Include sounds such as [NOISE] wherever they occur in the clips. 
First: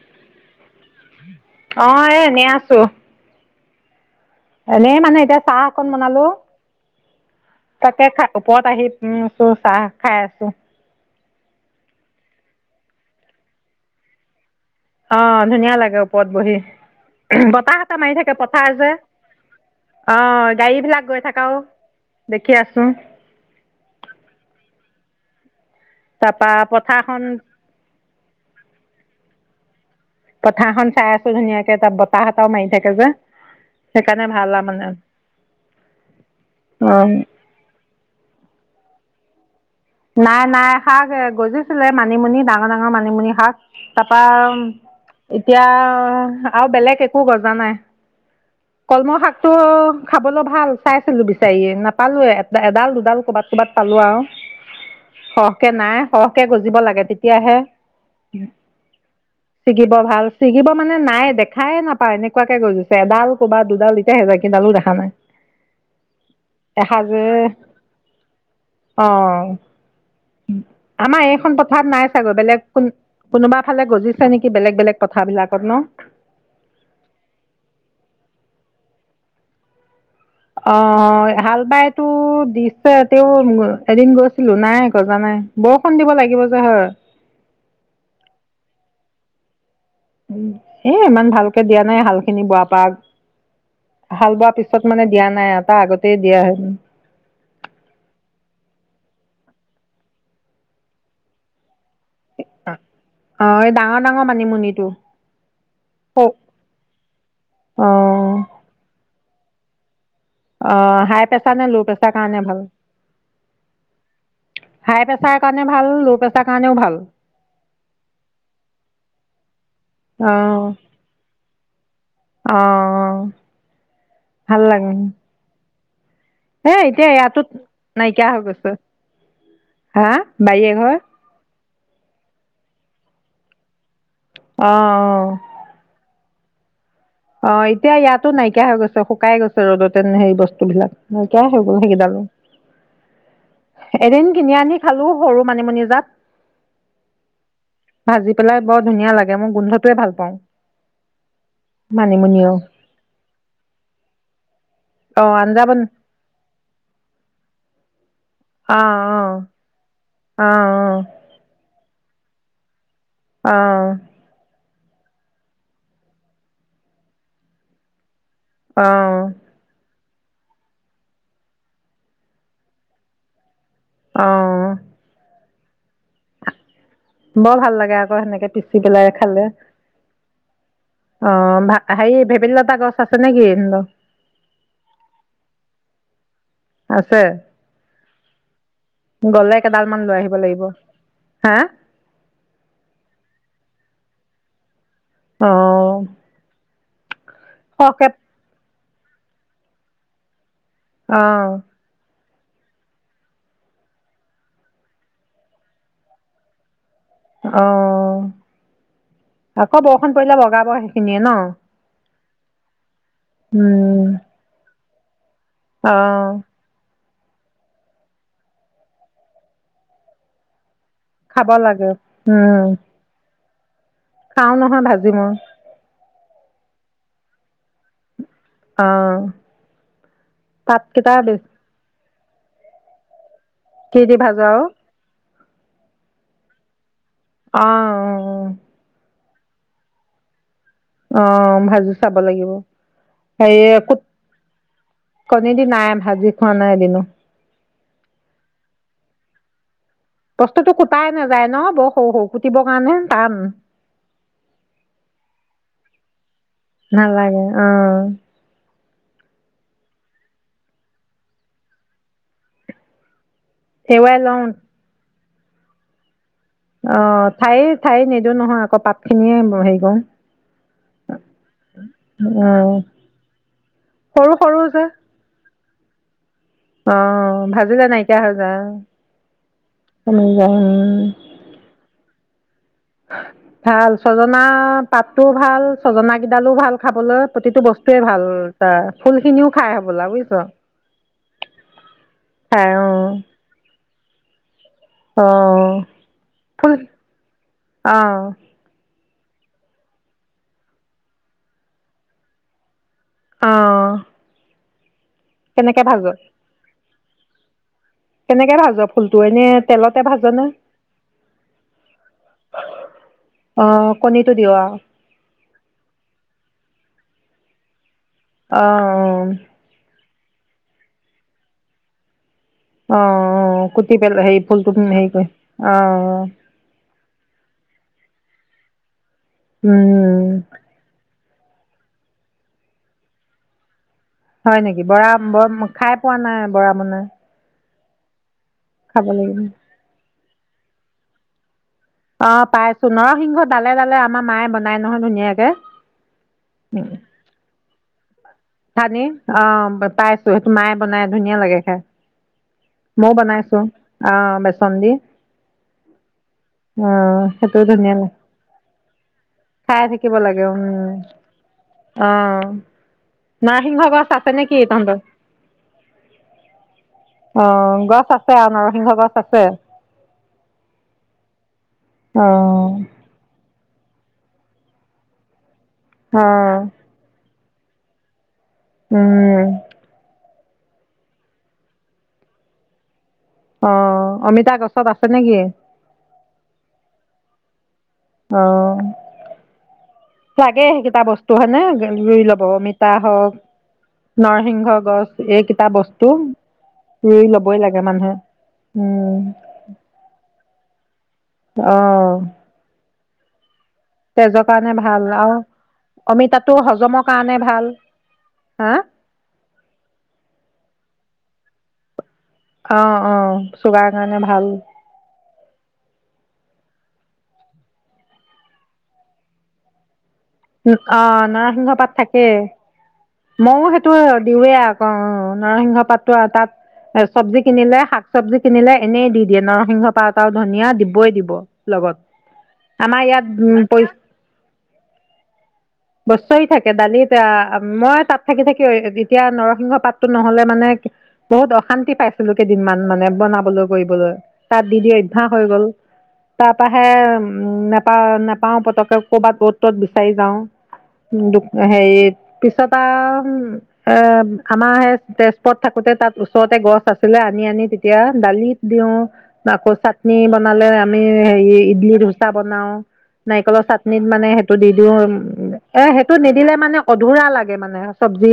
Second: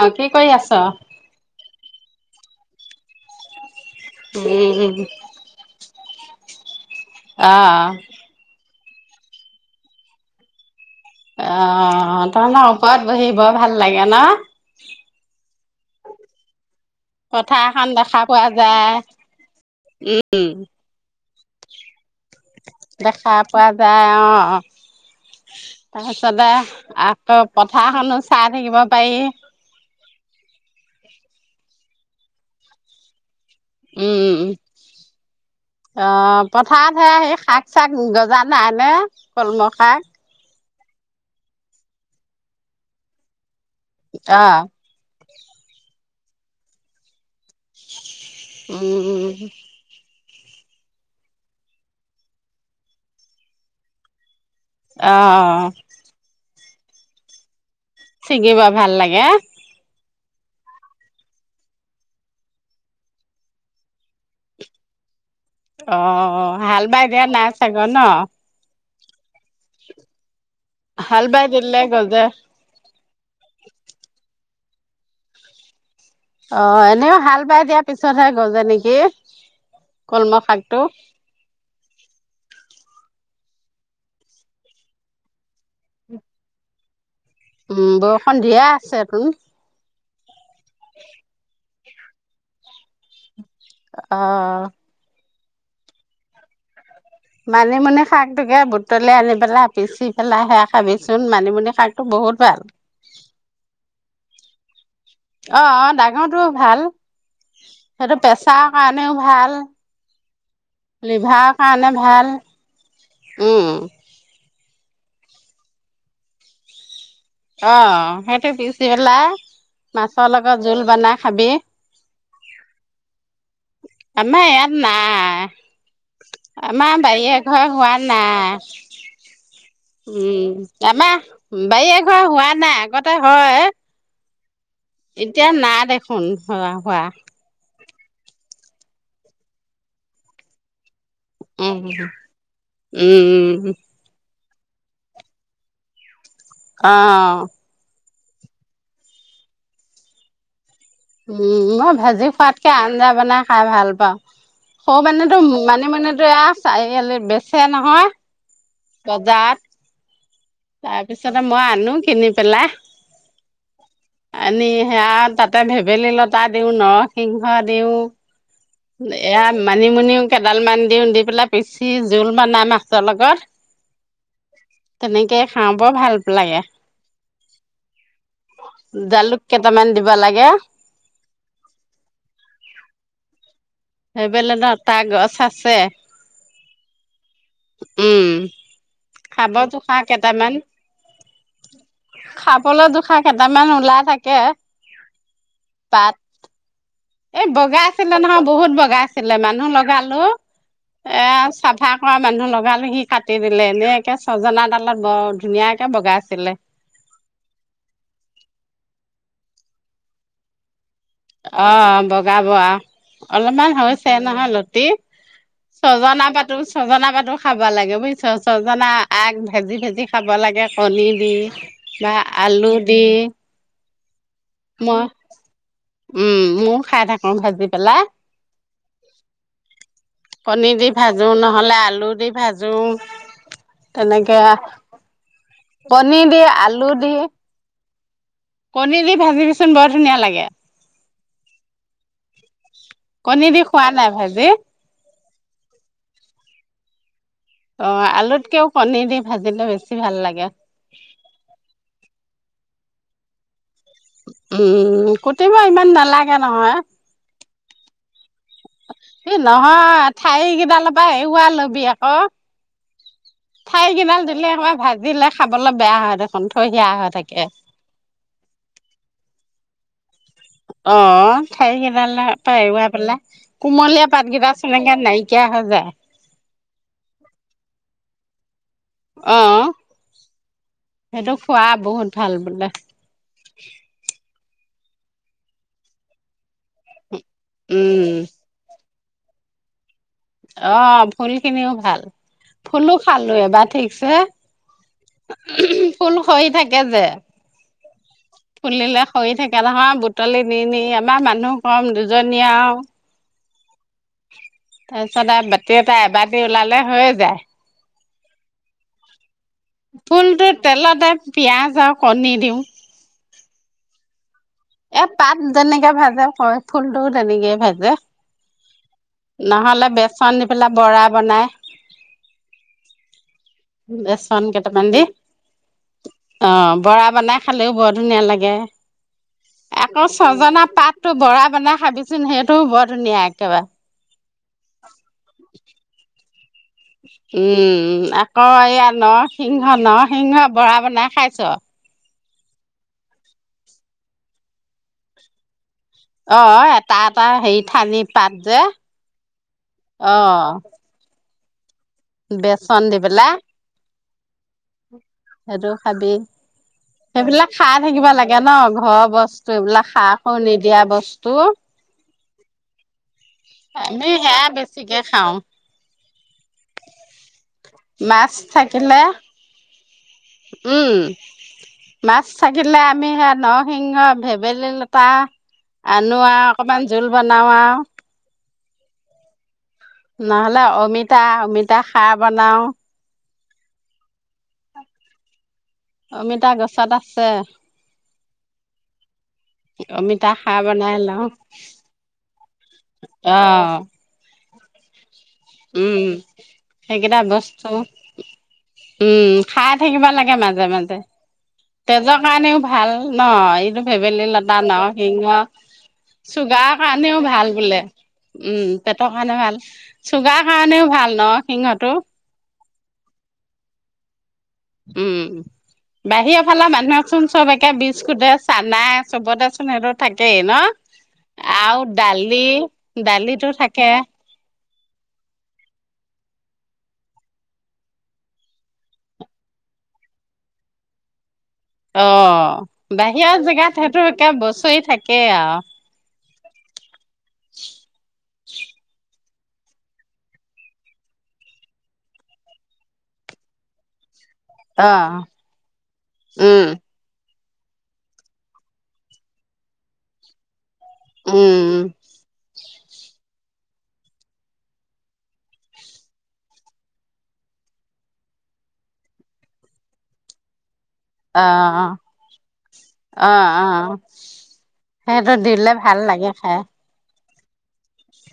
অ কি কৰি আছ ছো উম এনেই মানে এতিয়া চাহ অকন বনালো অ তাকে ওপৰত আহি উম চু চাহ খাই আছো অ তাৰ ন ওপৰত বহি বৰ ভাল লাগে ন অ ধুনীয়া লাগে ওপৰত বহি পথাৰ বতাহ এটা এখন মাৰি দেখা থাকে পোৱা পথাৰ যে অ যায় উম গাড়ী বিলাক গৈ থাকাও দেখি আছো দেখা পোৱা যায় আহ তাৰপিছতে তাৰপা পথাৰখন আকৌ পথাৰখনো চাই থাকিব পায়ী পথাৰখন চাই আছো ধুনীয়াকে তাত বতাহ এটাও মাৰি থাকে যে সেইকাৰণে উম উ ভাল আৰু মানে অ পথাৰত অ হে সেই শাক চাক গজা নাই ন এই কলমৌ শাক নাই নাই শাক এ গজিছিলে মানিমুনি ডাঙৰ ডাঙৰ মানিমুনি শাক তাৰপা অ এতিয়া আৰু বেলেগ একো গজা নাই কলমৌ উম শাকটো খাবলৈ ভাল চাইছিলো বিচাৰি নাপালোয়ে এডাল দুডাল কৰ'বাত ক'ৰবাত পালো আৰু অ সৰহকে নাই সৰহকে গজি গজিব লাগে তেতিয়াহে ছিগিব ভাল লাগে ছিগিব ভাল ছিগিব মানে নাই দেখাই নাপায় এনেকুৱাকে গজিছে এডাল ক'ৰবাত দুডাল এতিয়া বাকী কিডালো দেখা নাই অ হাল বাই এসাঁজে দিয়া নাই চাগে অ হাল আমাৰ বাই এইখন দিলে পথাৰত নাই গজে চাগৈ বেলেগ এখন কোনোবা ফালে গজিছে নেকি বেলেগ বেলেগ পথাৰবিলাকত ন অ এনেও হাল বাই দিয়া পিছতহে গজে নেকি কলমৌ অ শাকটো হাল বাইতো দিছে তেওঁ এদিন গৈছিলো নাই গজা নাই বৰষুণ দিব লাগিব যে হয় উম বৰষুণ দিয়ে আছে তোন উ এ ইমান ভালকে দিয়া মানে হাল খিনি বোৱা পৰা অ হাল বোৱা পিছত মানে দিয়া নাই নাই তাৰ আগতেই দিয়া হেন মানিমুনি শাকতোকে বুটলি আনি পেলাই পিচি পেলাই সেয়া খাবিচোন মানিমুনি শাক অ ডাঙৰ ডাঙৰ মানি মানিমুনি টো অ অ ডাঙৰটো ভাল সেইটো পেছাৰ কাৰণেও ভাল অ হাই লিভাৰ প্ৰেছাৰ নে ল' কাৰণে প্ৰেছাৰ ভাল কাৰণে উম হাই প্ৰেছাৰ কাৰণে ভাল ল' প্ৰেছাৰ কাৰণেও ভাল অ সেইটো পিছি পেলাই মাছৰ অ লগত জোল বনাাই খাবি অ আমাৰ ইয়াত নাই হে আমাৰ এতিয়া বাৰী ইয়াতো এঘৰে হোৱা নাইকিয়া হৈ নাই গৈছে হা উম বাৰে ঘৰ আমাৰ বাৰী এ ঘৰ হোৱা নাই আগতে হয় অ এতিয়া অ না দেখ োন হ হোৱা অ এতিয়া ইয়াতো নাইকিয়া হৈ গৈছে শুকাই গৈছে ৰ'দতেনে সে বস্তু বিলাক ন কিয় হৈই গল উম সেই কিডাল উম এদিন কিনি আনি খালো সৰু মানিমুনি জাত অ ভাজি পেলাই বৰ ধুনীয়া লাগে মোৰ গোন্ধটোৱে ভাল পাওঁ মই ভোজি মানিমুনিও খোৱাতকৈ আঞ্জা বনাই খাই ভাল পাওঁ স মানে মনে অঁ তো আঞ্জা বন মানিমুনিতো এয়া চাৰিআলি বেছি ছে নহয় অঁ অ তাৰ পিছতে মই আনো কিনি পেলা আহ নি সেয়া তাতে ভেবেলী লতা দিওঁ নৰসিংহ দিওঁ অঁ অঁ এয়া মানিমুনিও কেডাল মান দিওঁ দি পেলাই পিচি জোল বনাই মাছৰ লগত অঁ তেনেকে খাওঁ বৰ ভাল লাগে বৰ ভাল লাগে আকৌ সেনেকে পিচি পেলাই জালুক খালে কেইটামান দিব লাগে অ ভ হেৰি ভেবেলী লতা গছ আছে নে? কি তহঁতৰ ভেবেলী লতা গছ আছে। আছে উম খাব গ'লে জোশাহ কেইডালমান লৈ আহিব কেইটামান লাগিব হা খাবলৈ জোশাহ কেইটামান ইমান ওলাই থাকে আহ পাত এই বগা আছিলে নহয় বহুত বগা লগাইছিলে মানুহ লগালো এয়া অঁ চাফা কৰা মানুহ লগালো সি কাটি দিলে এনেকে ছজনাডালত বৰ ধুনীয়াকে বগাইছিলে অ আকৌ বৰষুণ পৰিলে বগাবই অ বগাব অলপমান হৈছে নহয় লতি ছজনা অঁ পাত ছজনা পাটো খাব লাগে বুজিছা চজনা আগ ভেজি ভেজি খাব লাগে কণি দি খাব লাগে বা আলু দি খাও নহয় ভাজি মই উম ময় খাই থাকো ভাজি পেলাই অঁ কণী দি পাতকেইটা ভাজো বেছি নহ'লে আলু দি ভাজো দি তেনেকে ভাজো পনীৰ দি আলুত অ' দি ভাজিবিচোন বৰ ধুনীয়া লাগে। অ' ভাজো চাব লাগিব। কণী দি হেৰিয়ে খোৱা নাই ভাজি কুত কণী দি নাই, ভাজি খোৱা নাই এদিনো। অ' আলুতকেও কণী দি ভাজিলে বেছি ভাল লাগে বস্তুটো কুটাই নাযায় ন বৰ সৰু-সৰু কুটিবৰ কাৰণে টান উম কুটিব ইমান নালাগে। হে নহয় উম এ নহয় ঠাই কিডালৰ পৰা এৰোৱা ল'বি আকৌ। সেৱাই ঠাইকিডাল লওঁ দিলে এইসোপা ভাজিলেক খাবলৈ বেয়া হয়তো অ' ঠায়ী ঠায়ী নিদো নহয় আকৌ পাতখিনিয়ে হেৰি [UNINTELLIGIBLE] অ' ঠাৰিকেইডালৰ অ পা এৱাই পেলাই, কুমলীয়া সৰু পাতকেইটা সৰু যে চনেকে নাইকিয়া হৈ যায় [UNINTELLIGIBLE] অ' ভাজি যে নাইকিয়া হৈ যায় [UNINTELLIGIBLE] অ', কমি যায় উম সেইটো খোৱা বহুত ভাল বোলে ভাল ছজনা না পাতটোও ভাল ছজনা কেইডালো ভাল খাবলৈ প্ৰতিটো বস্তুৱে উম ভাল তাৰ ফুলখিনিও খাই হ'বলা বুইছ অ' ফুলখিনিও ভাল, খাই ফুলো খালো এবাৰ ঠিকছে ফুল সৰি অ' থাকে যে অ'। ফুলিলে সৰি থাকে নহয় বুটলি নি নি আমাৰ মানুহ কম, দুজনী আৰু অ'। [UNINTELLIGIBLE] তাৰ পিছত আৰু বাতি এটা এবাটি ওলালে হৈয় কেনেকৈ ভাজ যায়। ফুলটো এনেই তেলতে ভাজনে ফুলটো তেলতে পিয়াজ আৰু কণী দিওঁ। কণী এ পাত যেনেকে ভাজে ক ফুল টো তেনেকেই ভাজে অ নহ'লে বেচন দি পেলাই বৰা বনাই অ বেচন কেইটামান দি অঁ অ বৰা বনাই খালেও বৰ ধুনীয়া লাগে আকৌ ছজনা পাত টো বৰা বনাই খাবিচোন সেইটোও বৰ ধুনীয়া একেবাৰে হয় নেকি বৰা খাই পোৱা নাই বৰা বনাই উম উম আকৌ এয়া খাব লাগিব নৰসিংহ নৰ সিংহ বৰা বনাই খাইছ অ পাইছো নৰসিংহ ডালে ডালে আমাৰ মায়ে বনাই নহয় ধুনীয়াকে অ এটা এটা হেৰি থালি থানি অ অ পাইছো সেটো মায়ে বনাই ধুনীয়া ধুনীয়া লাগে খাই বেচন দি মইও বেলা বনাইছো অ বেচ সেইটো খাবি অ সেইবিলাক সেইটো খাই ধুনীয়া থাকিব লাগে ন ঘৰৰ বস্তু খাই এইবিলাক থাকিব সাৰো লাগে উম নিদিয়া বস্তু অ নৰসিংহ গছ আমি আছে সেয়া নেকি তহতৰ বেছিকে খাওঁ আহ গছ মাছ আছে আৰু নৰসিংহ থাকিলে গছ আছে উম। মাছ অ থাকিলে আমি সেয়া নৰ সিংহ ভেবেলী লতা অ আনো আৰু অকনমান জোল ব বনাও আও। উম, নহলে অমিতা-অমিতা খাৰ বনাও। অ' অমিত তা গছত আছে নেকি? অমিতা গছত আছে অ' অমিতা খাৰ লাগে বনাই সেইকেইটা লওঁ। বস্তু হয়নে ৰুই লব অমিতা হওক অ' নৰসিংহ, গছ, এইকেইটা বস্তু উম' সেইকেইটা ৰুই লবই বস্তু লাগে মানুহে উম' খাই থাকিব লাগে মাজে-মাজে অ তেজৰ কাৰণেও ভাল। ন এইটো ভেবেলী তেজৰ লতা কাৰণে ভাল নৰসিংহ আৰু অমিতাটো চুগাৰৰ হজমৰ কাৰণেও কাৰণে ভাল বোলে উম' হা পেটৰ কাৰণেও ভাল। চুগাৰ কাৰণেও ভাল ন সিংহটো। অ-অ চুগাৰ কাৰণে ভাল। উম, বাহিৰৰ ফালৰ মানুহেক চোন চবকে বিস্কুট চানাই চবতেচোন সেটোত অ' নৰসিংহ পাত থাকে দালি দালিতো মইো থাকে সেইটো দিওঁৱেই, অ 'নৰসিংহ পাততো আৰু তাত এ চব্জি কিনিলে শাক চব্জি কিনিলে এনেই দি দিয়ে নৰসিংহ পাত আৰু ধনিয়া দিবই দিব। লগত অ' আমাৰ ইয়াত বাহিৰা উম জেগাত পৰি সেইটো একে বছৰি থাকেই আৰু। থাকে দালি, এতিয়া মই তাত থাকি-থাকি, এতিয়া নৰসিংহ পাতটো নহলে মানে বহুত অশান্তি পাইছিলো কেইদিনমান মানে বনাবলৈ কৰিবলৈ। তাত দি-দি অ অভ্যাস হৈ গল তাৰ উম পৰাহে, উম' নাপা-নাপাও পতককে ক'বাত অ'ত-ত'ত চাই যাওঁ, দু হে উম পিছত ত এ আমাৰ সেই তেজপত থাকোতে তাত ওচৰতে গছ আছিলে আনি-আনি তেতিয়া দালিত দিও আকৌ চাটনি বনালে, আমি অ হেৰি ইডলি ধোচা বনাও, অ নাৰিকলৰ অ চাটনিত মানে সেটো দি দিওঁ উ সেইটো দিলে এ ভাল সেইটো লাগে নিদিলে খাই মানে অধুৰা লাগে। মানে চব্জি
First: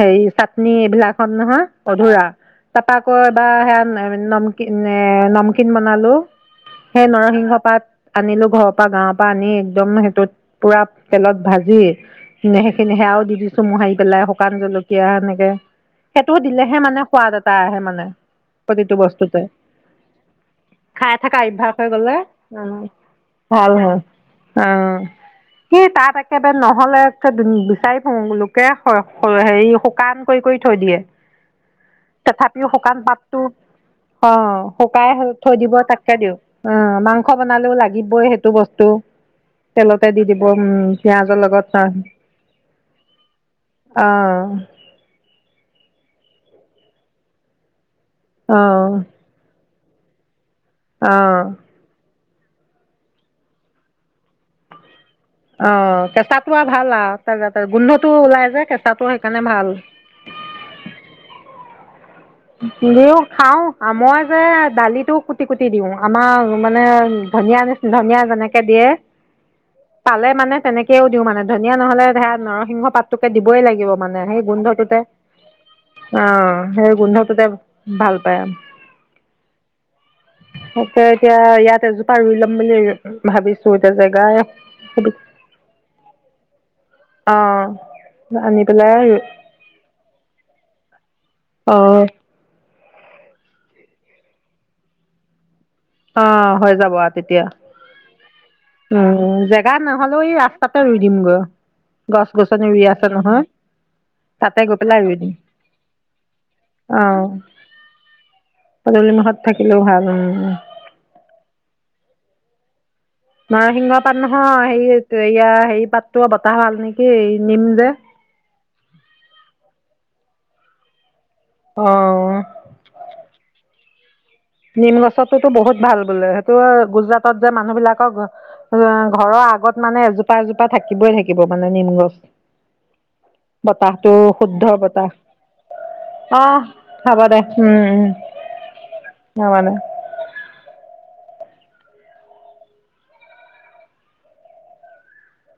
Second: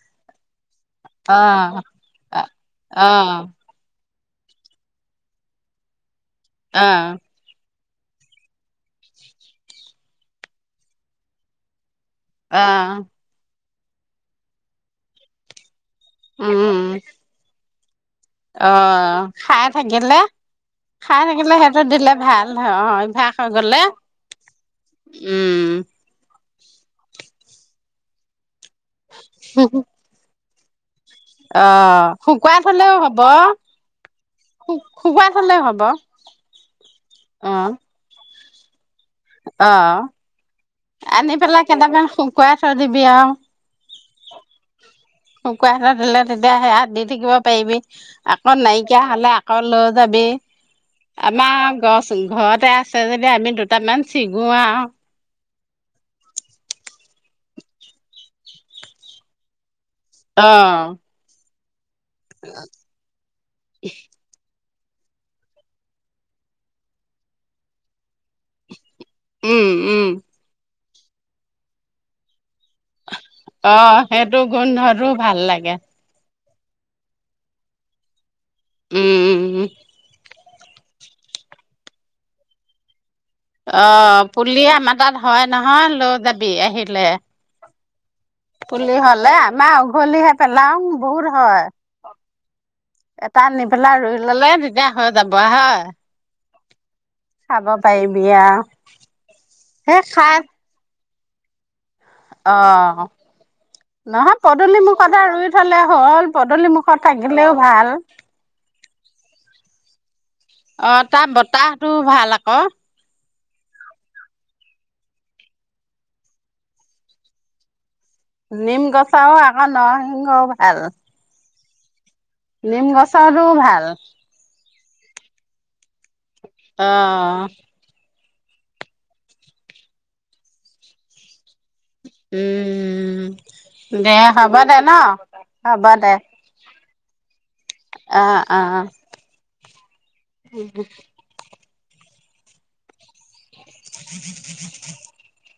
হেৰি নি এইবিলাক হত অ নহয়, অধুৰা অ তাৰপ কৌ বা অ সে নমকিন নামকিন বনালো। অ সেই নৰসিংহ পাত আনিলো ঘৰৰ পৰা গাঁৱৰ পৰা আনি, একদম তটোত পুৰা তেলত ভাজি নেহেকি নেহে আৰু দি চুমু আহাৰি পেলাই শুকান জলকীয়া সেনেকে সেইটো উম দিলেহে মানে সোৱাদ এটা আহে মানে উ [INAUDIBLE] অ', খাই থাকিলে -খাই থকা থাকিলে অভ্যাস সেইটো হৈ দিলে গ'লে ভাল উম হয় অভ্যাস হৈ ভাল গলে হয় অ সি উম তাত একেবাৰে নহলে চাই বিচাৰি ফুৰোঁ হে -হে হেৰি শুকান কৰি- কৰি থৈ দিয়ে অ', শুকুৱাই তথাপিও থলেও শুকান হ'ব, পাতটো অ', শু-শুকুৱাই শুকাই থৈ থলেও দিব হ'ব। তাতকে দিওঁ অ মাংস অ', বনালেও লাগিবই সেইটো টো বস্তু অ', তেলতে দি দিব উ', আনি পেলাই কেনেকৈ শুকুৱাই থৈ দিবি আৰু অ', শুকুৱাই থ দিলে তেতিয়া সেয়া দি থাকিব পাৰিবি। আকৌ অ', নাইকিয়া হলে আকৌ লগত যাবি অ', আমা গছ ঘৰতে আছে যদি আমি দুটামান ছিগো আৰু অ', কেঁচাটো আৰু ভাল আৰু তাৰ গোন্ধটো ওলাই যে কেঁচাটো সেইকাৰণে ভাল। অ', নিও খাও মই যে দালিতো কুটি- কুটি দিও আমাৰ মানে ধনিয় নিচ ধনিয়া যেনেকে দিয়ে উম, উম, পালে মানে তেনেকে কেয়াও দিওঁ মানে ধনীয়া নহ'লে ধে নৰ সিংহ পাতটোকে দিবই লাগিব অ', মানে সেইটো সেই গোন্ধটোতে গোন্ধটো ভাল লাগে। অ', হে গোন্ধ তে ভাল পায়। উম ', - উম', - উম', তয়া এতিয়া ইয়াত এজোপা ৰুই লম বুলি ভাবিছো এতিয়া অ', পুলি আমাৰ জেগাই তাত হয় নহয় লৈ যাবি আহিলে। অ', আনি পুলি পেলাই হ'লে আমাৰ উঘলিহে পেলাও। বহুত হয় অ' এটা আনি পেলাই ৰুই ল'লে তেতিয়া হৈ যাব হয়। অ' হৈ যাব আৰু তেতিয়া খাব পাৰিবি আৰু উম উম জেগা সেই নহলেও খাই ই ৰাস্তাতে ৰুই দিমগৈ। গছ গছনি ৰুই অ' আছে নহয় নহয় তাতে গৈ পদূলি পেলাই মুখত এ দিম ৰুই থলে হ'ল পদূলি মুখত অ' থাকিলেও ভাল। কিনো ভাল হ'ল অ' তাৰ বতাহটো ভাল আক। নৰসিংহ পাত নহয় হে এয়া হেৰি পাতটো বতাহ ভাল নেকি নিম যে? নিম গছও আকৌ নৰসিংহও ভাল। অ' নিম গছৰটো ভাল। নিম গছতোতো বহুত ভাল বোলে। টো অ গুজৰাটত যে মানুহ বিলাকক। অ' ঘৰৰ আগত মানে এজোপা এজোপা থাকিবই থাকিব মানে। নিম গছ উম বতাহতো দে হ'ব শুদ্ধ দে ন বতাহ হ'ব দে অহ। হ'ব দে। উম উম অ- অ [UNINTELLIGIBLE] উম, [INAUDIBLE]